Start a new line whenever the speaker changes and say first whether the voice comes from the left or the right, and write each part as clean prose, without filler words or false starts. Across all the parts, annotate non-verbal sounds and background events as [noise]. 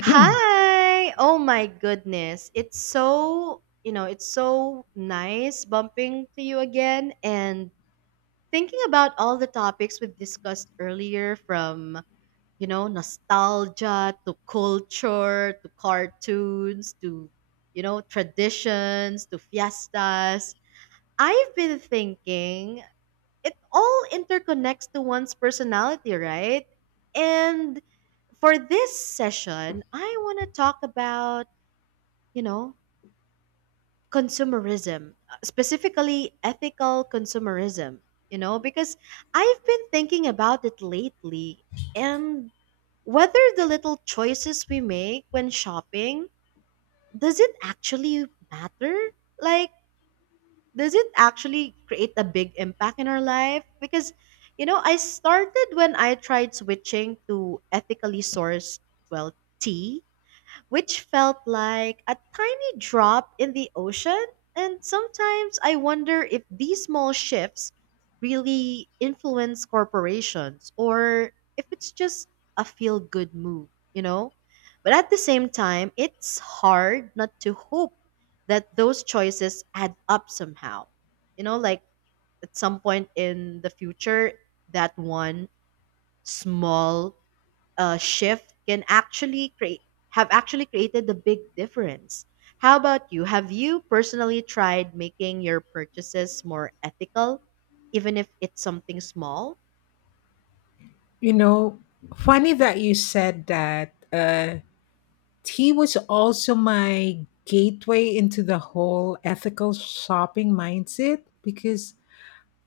right: Hi! Oh my goodness. It's so nice bumping to you again and thinking about all the topics we've discussed earlier from, nostalgia to culture to cartoons to, traditions to fiestas. I've been thinking it all interconnects to one's personality, right? And for this session, I want to talk about, you know, consumerism, specifically ethical consumerism, because I've been thinking about it lately and whether the little choices we make when shopping does it actually matter? Like does it actually create a big impact in our life? Because, I started when I tried switching to ethically sourced, well, tea which felt like a tiny drop in the ocean. And sometimes I wonder if these small shifts really influence corporations or if it's just a feel good move, you know? But at the same time, it's hard not to hope that those choices add up somehow. You know, like at some point in the future, that one small shift can actually create have actually created a big difference. How about you? Have you personally tried making your purchases more ethical, even if it's something small?
left: You know, funny that you said that. Tea was also my gateway into the whole ethical shopping mindset because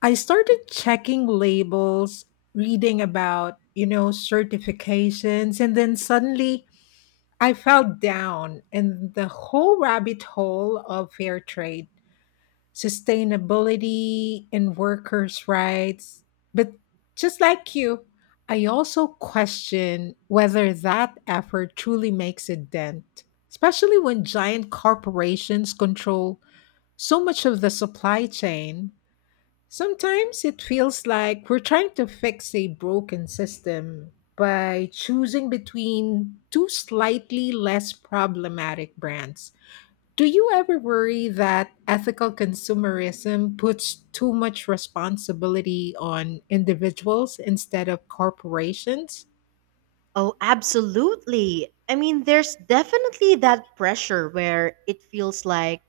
left: I started checking labels, reading about, you know, certifications, and then suddenly I fell down in the whole rabbit hole of fair trade, sustainability and workers' rights. But just like you, I also question whether that effort truly makes a dent, especially when giant corporations control so much of the supply chain. Sometimes it feels like we're trying to fix a broken system by choosing between two slightly less problematic brands. Do you ever worry that ethical consumerism puts too much responsibility on individuals instead of corporations?
right: Oh, absolutely. I mean, there's definitely that pressure where it feels like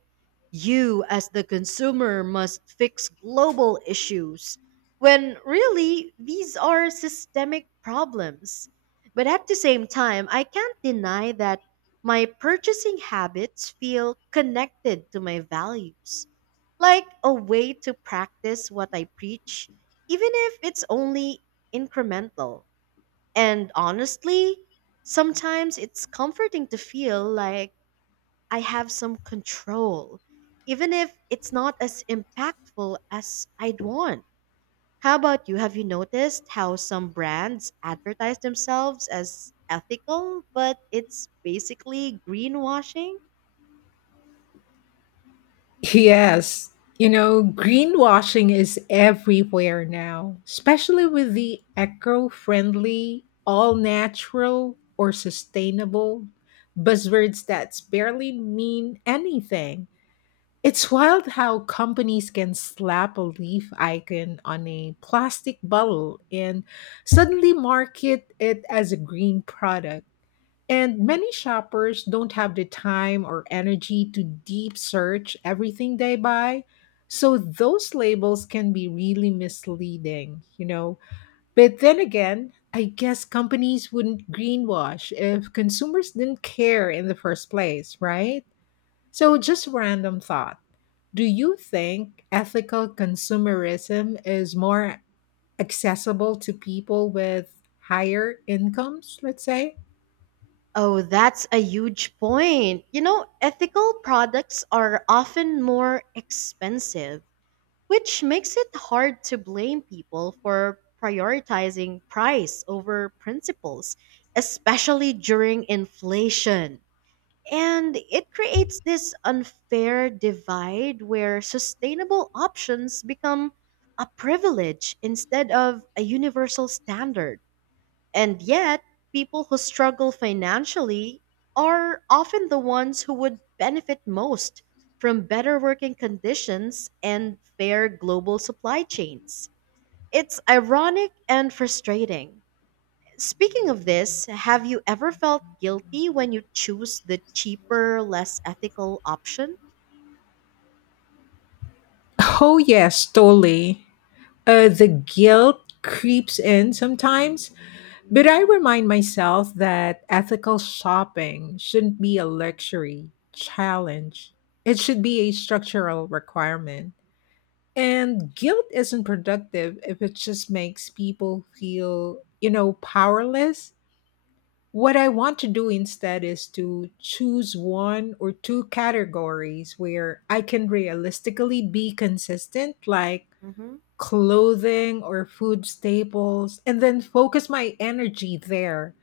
right: you, as the consumer, must fix global issues when really these are systemic problems. But at the same time, I can't deny that my purchasing habits feel connected to my values, like a way to practice what I preach, even if it's only incremental. And honestly, sometimes it's comforting to feel like I have some control, even if it's not as impactful as I'd want. How about you? Have you noticed how some brands advertise themselves as ethical, but it's basically greenwashing?
left: Yes. You know, greenwashing is everywhere now, especially with the eco friendly, all natural, or sustainable buzzwords that barely mean anything. It's wild how companies can slap a leaf icon on a plastic bottle and suddenly market it as a green product. And many shoppers don't have the time or energy to deep search everything they buy. So those labels can be really misleading, you know. But then again, I guess companies wouldn't greenwash if consumers didn't care in the first place, right? So just random thought. Do you think ethical consumerism is more accessible to people with higher incomes, let's say?
right: Oh, that's a huge point. You know, ethical products are often more expensive which makes it hard to blame people for prioritizing price over principles, especially during inflation. And it creates this unfair divide where sustainable options become a privilege instead of a universal standard. And yet, people who struggle financially are often the ones who would benefit most from better working conditions and fair global supply chains. It's ironic and frustrating. Speaking of this, have you ever felt guilty when you choose the cheaper, less ethical option?
left: Oh, yes, totally. The guilt creeps in sometimes, but I remind myself that ethical shopping shouldn't be a luxury challenge, it should be a structural requirement. And guilt isn't productive if it just makes people feel, you know, powerless. What I want to do instead is to choose one or two categories where I can realistically be consistent, like
right: Mhm.
left: clothing or food staples, and then focus my energy there.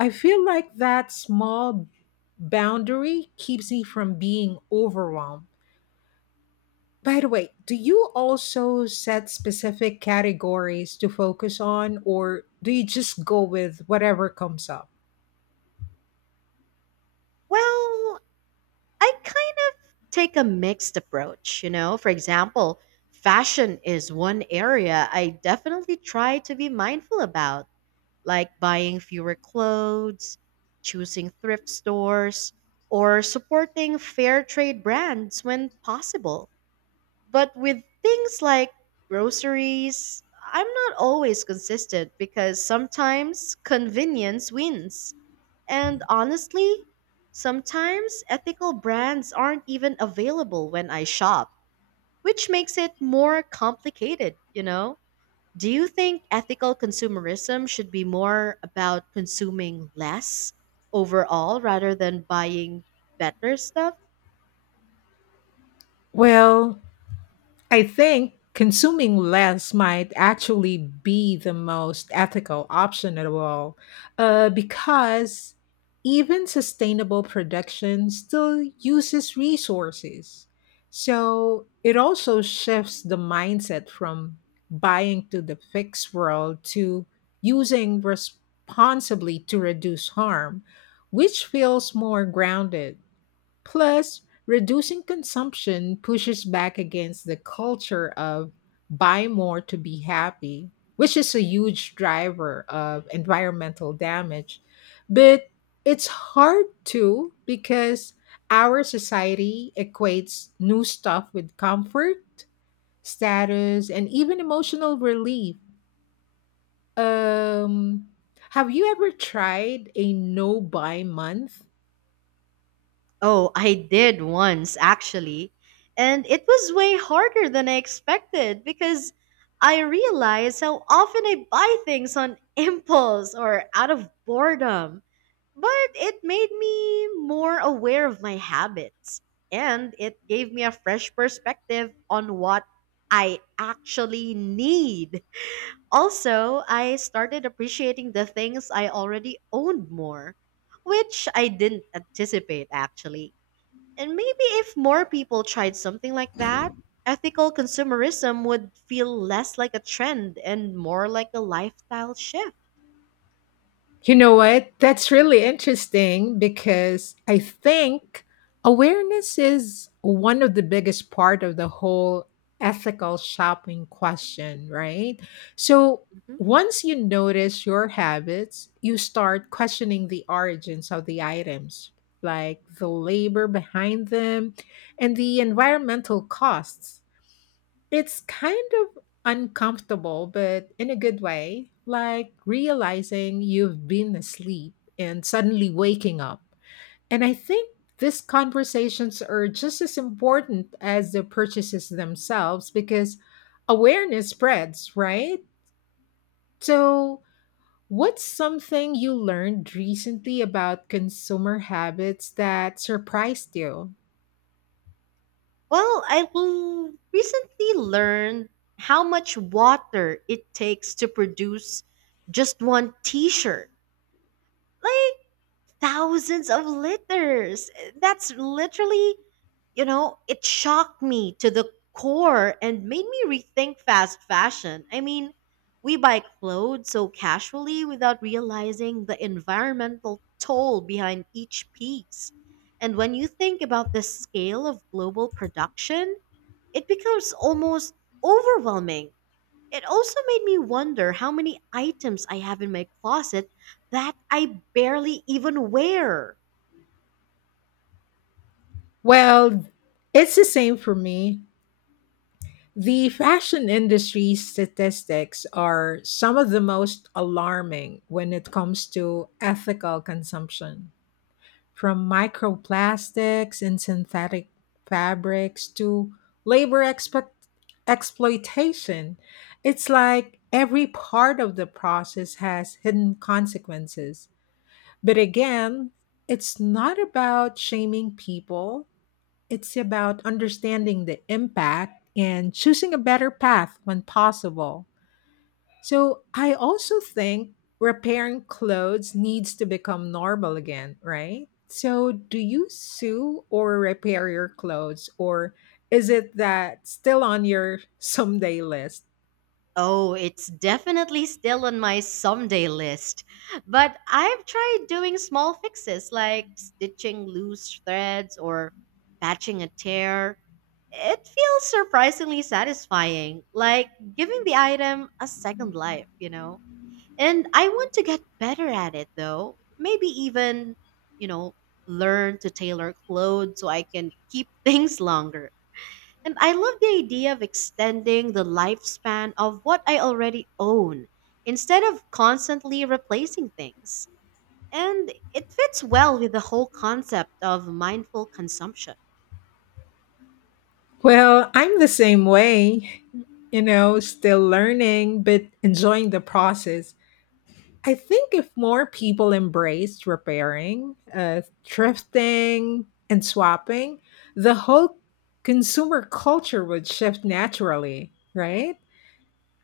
left: I feel like that small boundary keeps me from being overwhelmed. By the way, do you also set specific categories to focus on, or do you just go with whatever comes up?
right: Well, I kind of take a mixed approach, you know. For example, fashion is one area I definitely try to be mindful about. Like buying fewer clothes, choosing thrift stores, or supporting fair trade brands when possible. But with things like groceries, I'm not always consistent because sometimes convenience wins. And honestly, sometimes ethical brands aren't even available when I shop, which makes it more complicated, you know? Do you think ethical consumerism should be more about consuming less overall rather than buying better stuff?
left: Well, I think consuming less might actually be the most ethical option at all, because even sustainable production still uses resources. So it also shifts the mindset from buying to the fixed world to using responsibly to reduce harm, which feels more grounded. Plus, reducing consumption pushes back against the culture of buy more to be happy, which is a huge driver of environmental damage. But it's hard to because our society equates new stuff with comfort, status, and even emotional relief. Um, have you ever tried a no buy month?
right: Oh, I did once actually. And it was way harder than I expected because I realized how often I buy things on [laughs] impulse or out of boredom. But it made me more aware of my habits and it gave me a fresh perspective on what I actually need. Also, I started appreciating the things I already owned more, which I didn't anticipate actually. And maybe if more people tried something like that, ethical consumerism would feel less like a trend and more like a lifestyle shift.
left: You know what? That's really interesting because I think awareness is one of the biggest part of the whole ethical shopping question, right? So
right: Mhm.
left: once you notice your habits, you start questioning the origins of the items, like the labor behind them and the environmental costs. It's kind of uncomfortable, but in a good way, like realizing you've been asleep and suddenly waking up. And I think these conversations are just as important as the purchases themselves because awareness spreads, right? So, what's something you learned recently about consumer habits that surprised you?
right: Well, recently learned how much water it takes to produce just one t shirt. Like, thousands of liters. That's literally, it shocked me to the core and made me rethink fast fashion. I mean, we buy clothes so casually without realizing the environmental toll behind each piece. And when you think about the scale of global production, it becomes almost overwhelming. It also made me wonder how many items I have in my closet that I barely even wear.
left: Well, it's the same for me. The fashion industry statistics are some of the most alarming when it comes to ethical consumption. From microplastics and synthetic fabrics to labor expect- exploitation, it's like every part of the process has hidden consequences. But again, it's not about shaming people, it's about understanding the impact and choosing a better path when possible. So, I also think repairing clothes needs to become normal again, right? So, do you sew or repair your clothes, or is it that still on your [laughs] someday list?
right: Oh, it's definitely still on my someday list. But I've tried doing small fixes like stitching loose threads or patching a tear. It feels surprisingly satisfying, like giving the item a second life. And I want to get better at it though. Maybe even, you know, learn to tailor clothes so I can keep [laughs] things longer. And I love the idea of extending the lifespan of what I already own instead of constantly replacing things. And it fits well with the whole concept of mindful consumption.
left: Well, I'm the same way, you know, still learning, but enjoying the process. I think if more people embraced repairing, thrifting, and swapping, the whole consumer culture would shift naturally, right?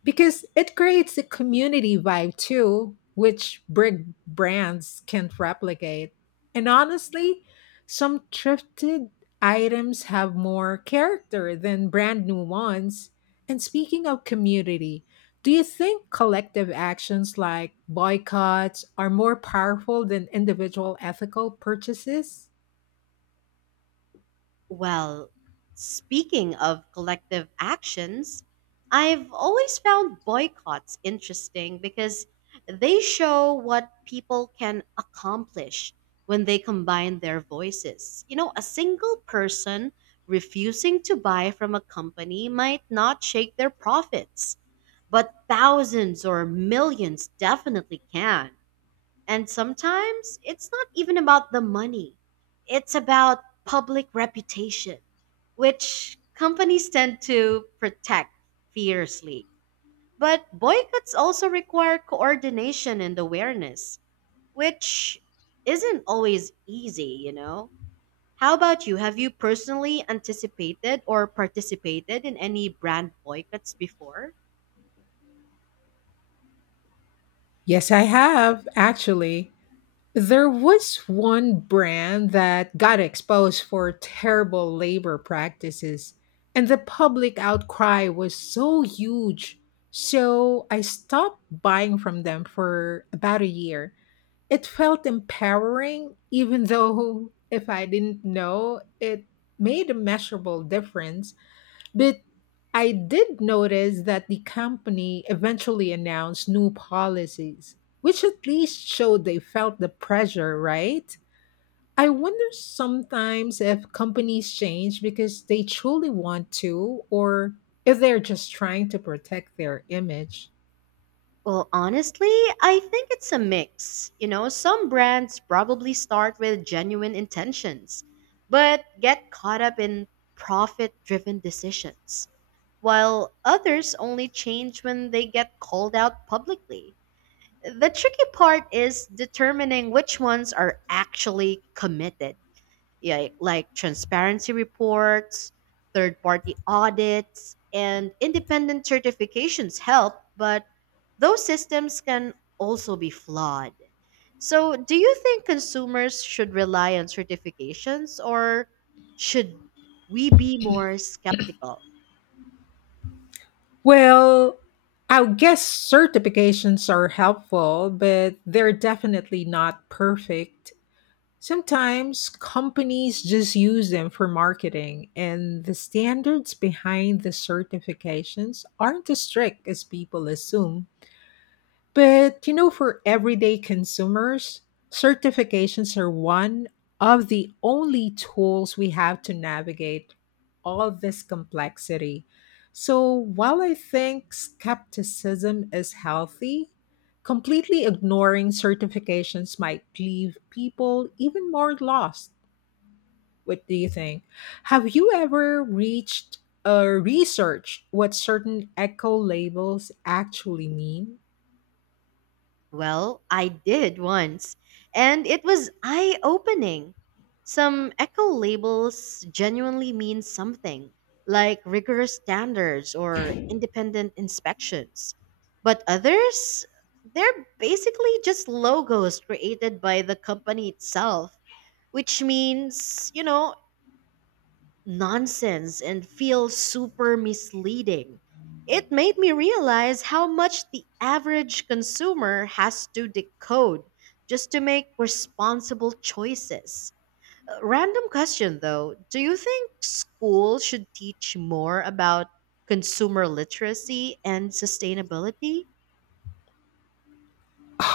left: Because it creates a community vibe too, which big brands can't replicate. And honestly, some thrifted items have more character than brand new ones. And speaking of community, do you think collective actions like boycotts are more powerful than individual ethical purchases?
right: Well, speaking of collective actions, I've always found boycotts interesting because they show what people can accomplish when they combine their voices. You know, a single person refusing to buy from a company might not shake their profits, but thousands or millions definitely can. And sometimes it's not even about the money, it's about public reputation, which companies tend to protect fiercely. But boycotts also require coordination and awareness, which isn't always easy, you know? How about you? Have you personally anticipated or participated in any brand boycotts before?
left: Yes, I have, actually. There was one brand that got exposed for terrible labor practices, and the public outcry was so huge. So I stopped buying from them for about a year. It felt empowering, even though [laughs] if I didn't know, it made a measurable difference. But I did notice that the company eventually announced new policies, which at least showed they felt the pressure, right? I wonder sometimes if companies change because they truly want to or if they're just trying to protect their image.
right: Well, honestly, I think it's a mix. You know, some brands probably start with genuine intentions, but get caught up in profit driven decisions, while others only change when they get called out publicly. The tricky part is determining which ones are actually committed, yeah, like transparency reports, third party audits, and independent certifications help, but those systems can also be flawed. So, do you think consumers should rely on certifications or should we be more skeptical?
left: Well, I guess certifications are helpful, but they're definitely not perfect. Sometimes companies just use them for marketing, and the standards behind the certifications aren't as strict as people assume. But you know, for everyday consumers, certifications are one of the only tools we have to navigate all this complexity. So while I think skepticism is healthy, completely ignoring certifications might leave people even more lost. What do you think? Have you ever reached or researched what certain eco labels actually mean?
right: Well, I did once, and it was eye opening. Some eco labels genuinely mean something, like rigorous standards or independent inspections. But others, they're basically just logos created by the company itself, which means, nonsense and feel super misleading. It made me realize how much the average consumer has to decode just to make responsible choices. Random question though, do you think school should teach more about consumer literacy and sustainability?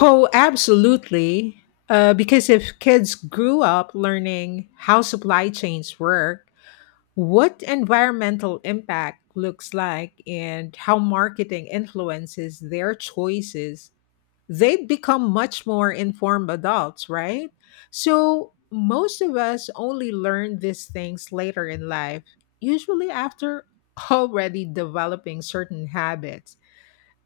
left: Oh, absolutely. Because if kids grew up learning how supply chains work, what environmental impact looks like, and how marketing influences their choices, they'd become much more informed adults, right? So, most of us only learn these things later in life, usually after already developing certain habits.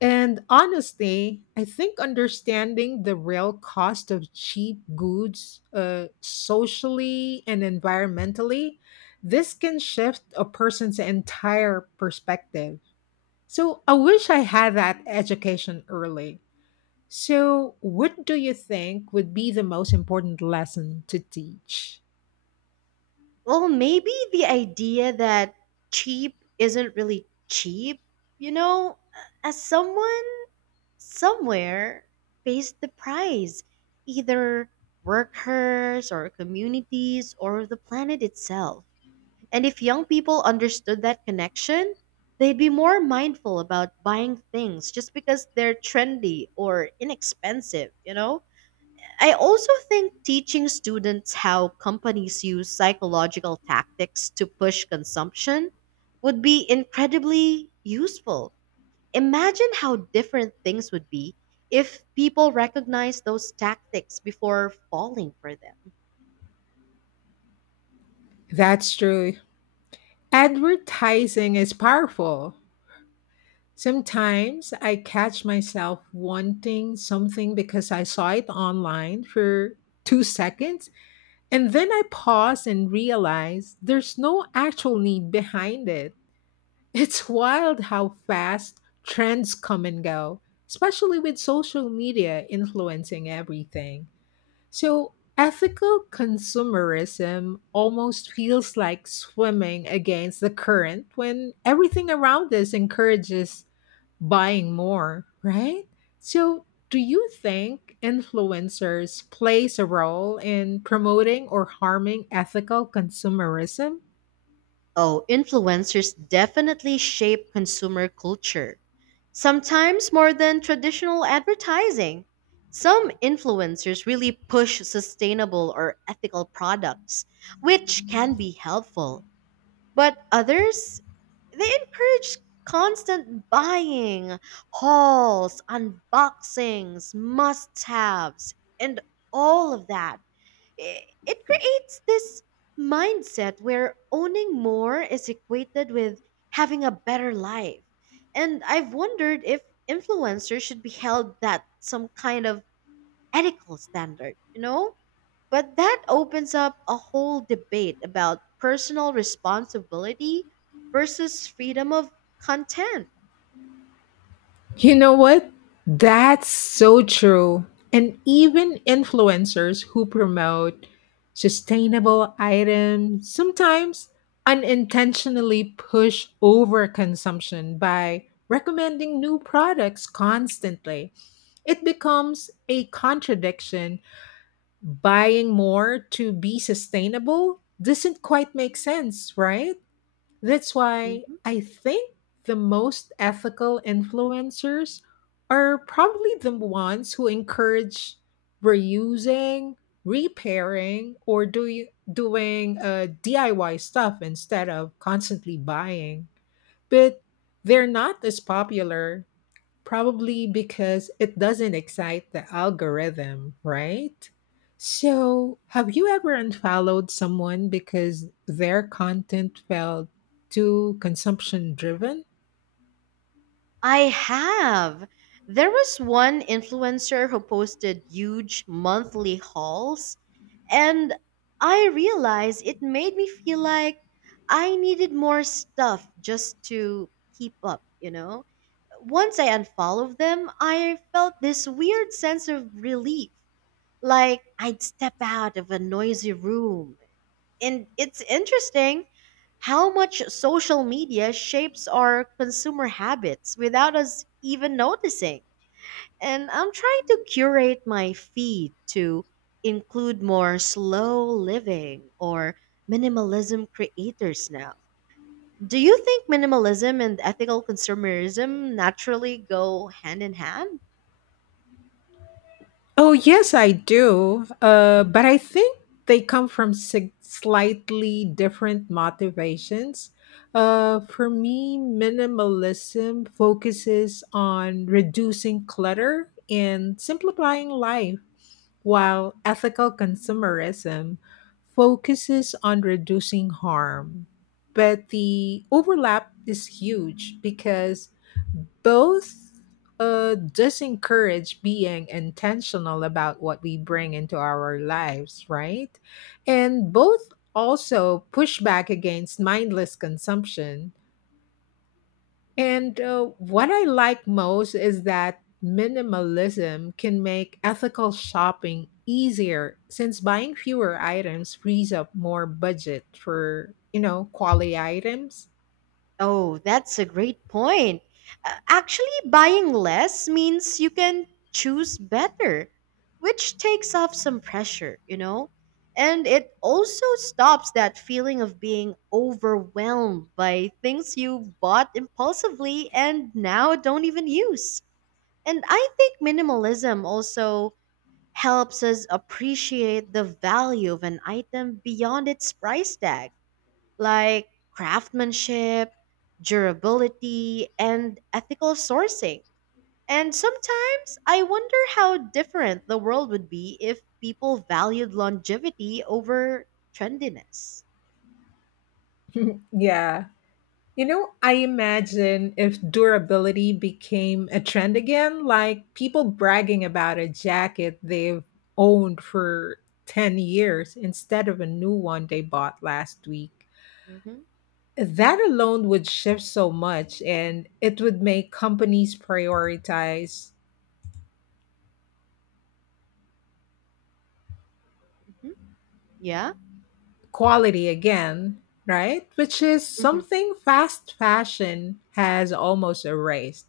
left: And honestly, I think understanding the real cost of cheap goods, socially and environmentally, this can shift a person's entire perspective. So I wish I had that education early. So, what do you think would be the most important lesson to teach?
right: Well, maybe the idea that cheap isn't really cheap, you know, as someone somewhere pays the price either workers or communities or the planet itself. And if young people understood that connection, they'd be more mindful about buying things just because they're trendy or inexpensive, you know? I also think teaching students how companies use psychological tactics to push consumption would be incredibly useful. Imagine how different things would be if people recognized those tactics before falling for them.
left: That's true. Advertising is powerful. Sometimes I catch myself wanting something because I saw it online for 2 seconds, and then I pause and realize there's no actual need behind it. [laughs] It's wild how fast trends come and go, especially with social media influencing everything. So, ethical consumerism almost feels like swimming against the current when everything around us encourages buying more, right? So, do you think influencers plays a role in promoting or harming ethical consumerism?
right: Oh, influencers definitely shape consumer culture, sometimes more than traditional advertising. Some influencers really push sustainable or ethical products, which can be helpful, but others they encourage constant buying, hauls, unboxings, must haves, and all of that. It creates this mindset where owning more is equated with having a better life. And I've wondered if influencers should be held that some kind of ethical standard, you know? But that opens up a whole debate about personal responsibility versus freedom of content.
left: You know what? That's so true. And even influencers who promote sustainable items sometimes unintentionally push overconsumption by recommending new products constantly. It becomes a contradiction. Buying more to be sustainable doesn't quite make sense, right? That's why I think the most ethical influencers are probably the ones who encourage reusing, repairing, doing DIY stuff instead of constantly buying. But they're not as popular. Probably because it doesn't excite the algorithm, right? So, have you ever unfollowed someone because their content felt too consumption driven?
right: I have. There was one influencer who posted huge monthly hauls, and I realized it made me feel like I needed more stuff just to keep up, you know? Once I unfollowed them, I felt this weird sense of relief, like I'd step out of a noisy room and it's interesting how much social media shapes our consumer habits without us even noticing. And I'm trying to curate my feed to include more slow living or minimalism creators now. Do you think minimalism and ethical consumerism naturally go hand in hand?
left: Oh, yes, I do. But I think they come from slightly different motivations. For me, minimalism focuses on reducing clutter and simplifying life, while ethical consumerism focuses on reducing harm. But the overlap is huge because both, disencourage being intentional about what we bring into our lives, right? And both also push back against mindless consumption and what I like most is that minimalism can make ethical shopping easier since buying fewer items frees up more budget for, you know, quality items.
right: Oh, that's a great point. Actually, buying less means you can choose better, which takes off some pressure, you know? And it also stops that feeling of being overwhelmed by things you bought impulsively and now don't even use. And I think minimalism also helps us appreciate the value of an item beyond its price tag like craftsmanship, durability, and ethical sourcing. And sometimes I wonder how different the world would be if people valued longevity over trendiness.
left: [laughs] Yeah. You know, I imagine if durability became a trend again, like people bragging about a jacket they've owned for 10 years instead of a new one they bought last week.
right: Mm-hmm.
left: That alone would shift so much, and it would make companies prioritize
right: Hmm. Yeah.
left: quality again, right? Which is
right: Hmm.
left: something fast fashion has almost erased.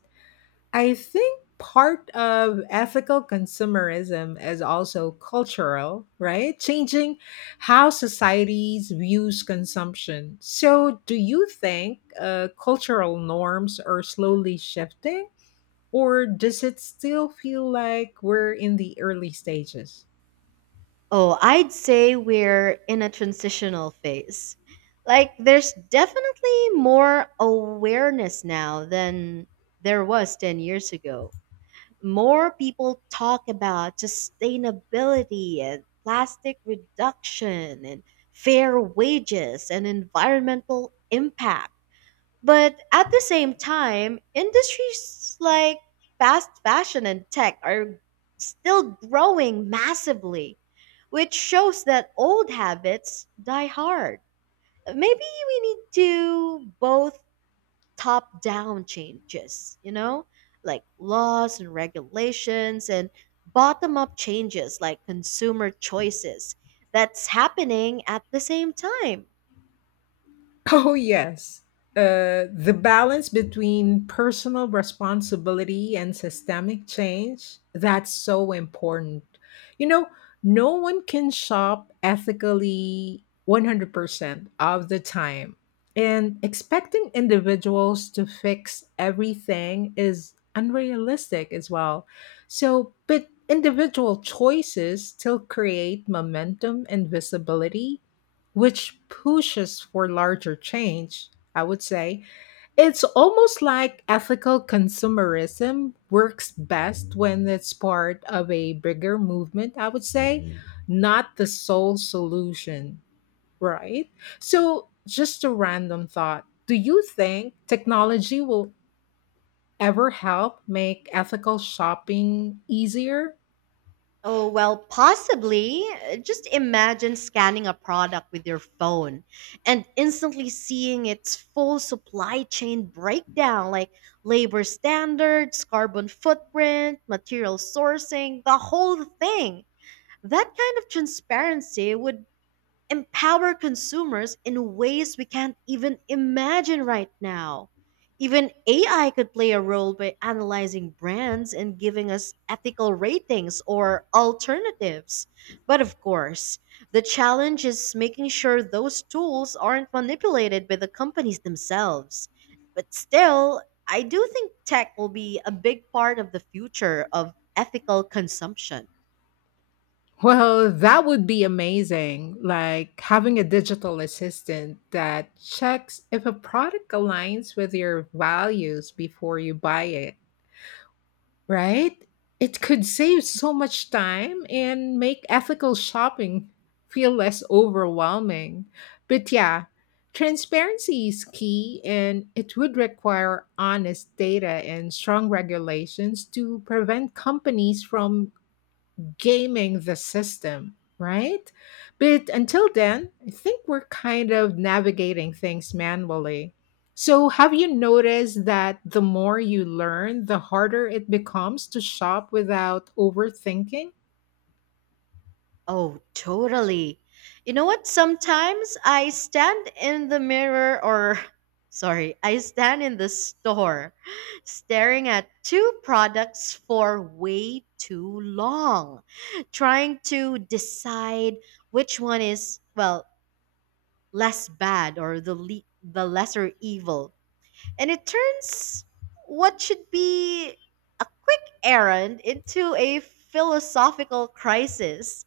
left: I think part of ethical consumerism is also cultural, right? Changing how societies views consumption. So, do you think cultural norms are slowly shifting? Or does it still feel like we're in the early stages?
right: Oh, I'd say we're in a transitional phase. Like, there's definitely more awareness now than there was 10 years ago. More people talk about sustainability and plastic reduction and fair wages and environmental impact. But at the same time, industries like fast fashion and tech are still growing massively, which shows that old habits die hard. Maybe we need to both top down changes, you know, like laws and regulations, and bottom up changes like consumer choices that's happening at the same time.
left: Oh, yes. The balance between personal responsibility and systemic change, that's so important. You know, no one can shop ethically 100% of the time. And expecting individuals to fix everything is unrealistic as well. So, but individual choices still create momentum and visibility which pushes for larger change, I would say. It's almost like ethical consumerism works best when it's part of a bigger movement, I would say, not the sole solution, right? So, just a random thought. Do you think technology will ever help make ethical shopping easier?
right: Oh, well, possibly. Just imagine scanning a product with your phone and instantly seeing its full supply chain breakdown like labor standards, carbon footprint, material sourcing, the whole thing that kind of transparency would empower consumers in ways we can't even imagine right now. Even AI could play a role by analyzing brands and giving us ethical ratings or alternatives. But of course, the challenge is making sure those tools aren't manipulated by the companies themselves. But still, I do think tech will be a big part of the future of ethical consumption.
left: Well, that would be amazing. Like having a digital assistant that checks if a product aligns with your values before you buy it, right? It could save so
right: Mhm.
left: much time and make ethical shopping [laughs] feel less overwhelming. But yeah, transparency is key and it would require honest data and strong regulations to prevent companies from gaming the system, right? But until then, I think we're kind of navigating things manually. So, have you noticed that the more you learn, the harder it becomes to shop without overthinking?
right: Oh, totally. You know what? Sometimes I stand in the mirror or [laughs] sorry, I stand in the store staring at two products for way too long, trying to decide which one is, well, less bad or the lesser evil. And it turns what should be a Aaron into a philosophical crisis.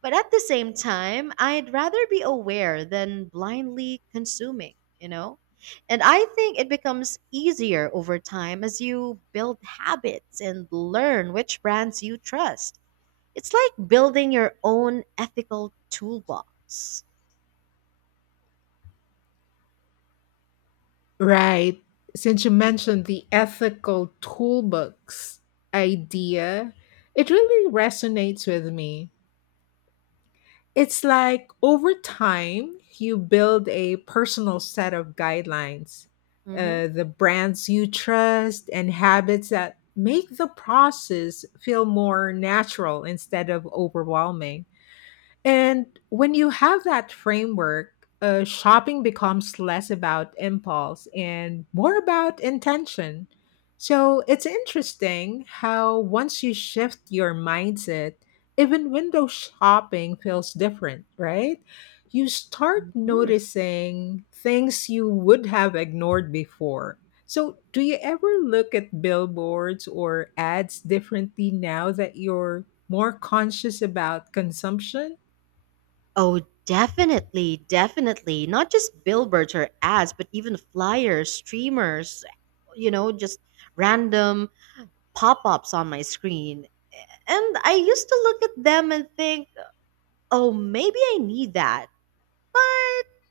right: But at the same time, I'd rather be aware than blindly consuming, you know? And I think it becomes easier over time as you build habits and learn which brands you trust. It's like building your own ethical toolbox.
left: Right. Since you mentioned the ethical toolbox idea, it really resonates with me. It's like over time, you build a personal set of guidelines,
right: Hmm.
left: the brands you trust, and habits that make the process feel more natural instead of overwhelming. And when you have that framework, shopping becomes less about impulse and more about intention. So it's interesting how once you shift your mindset, even window shopping feels different, right? You start
right: Hmm.
left: noticing things you would have ignored before. So, do you ever look at billboards or ads differently now that you're more conscious about consumption?
right: Oh, definitely. Not just billboards or ads, but even flyers, streamers, just random pop ups on my screen. And I used to look at them and think, oh, maybe I need that. But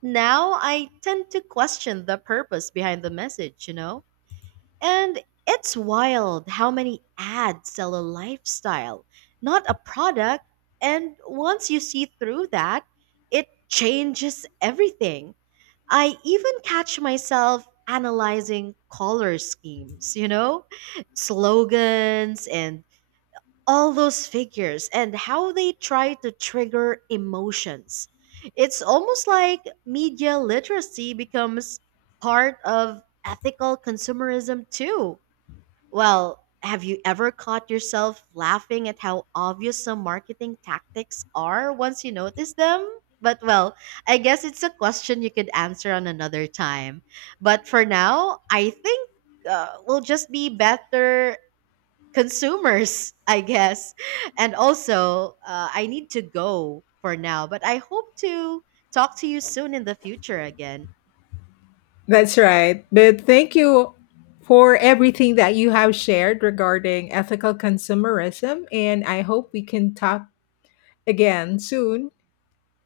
right: now I tend to question the purpose behind the message, you know? And it's wild how many ads sell a lifestyle, not a product. And once you see through that, it changes everything. I even catch myself analyzing color schemes, slogans and all those figures and how they try to trigger emotions. It's almost like media literacy becomes part of ethical consumerism too. Well, have you ever caught yourself laughing at how obvious some marketing tactics are once you notice them? But well, I guess it's a question you could answer on another time. But for now, I think we'll just be better consumers, [laughs] I guess. And also, I need to go for now, but I hope to talk to you soon in the future again.
left: That's right. But thank you for everything that you have shared regarding ethical consumerism. And I hope we can talk again soon.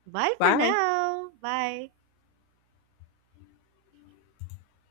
right: Bye for
left: Bye.
right: now. Bye.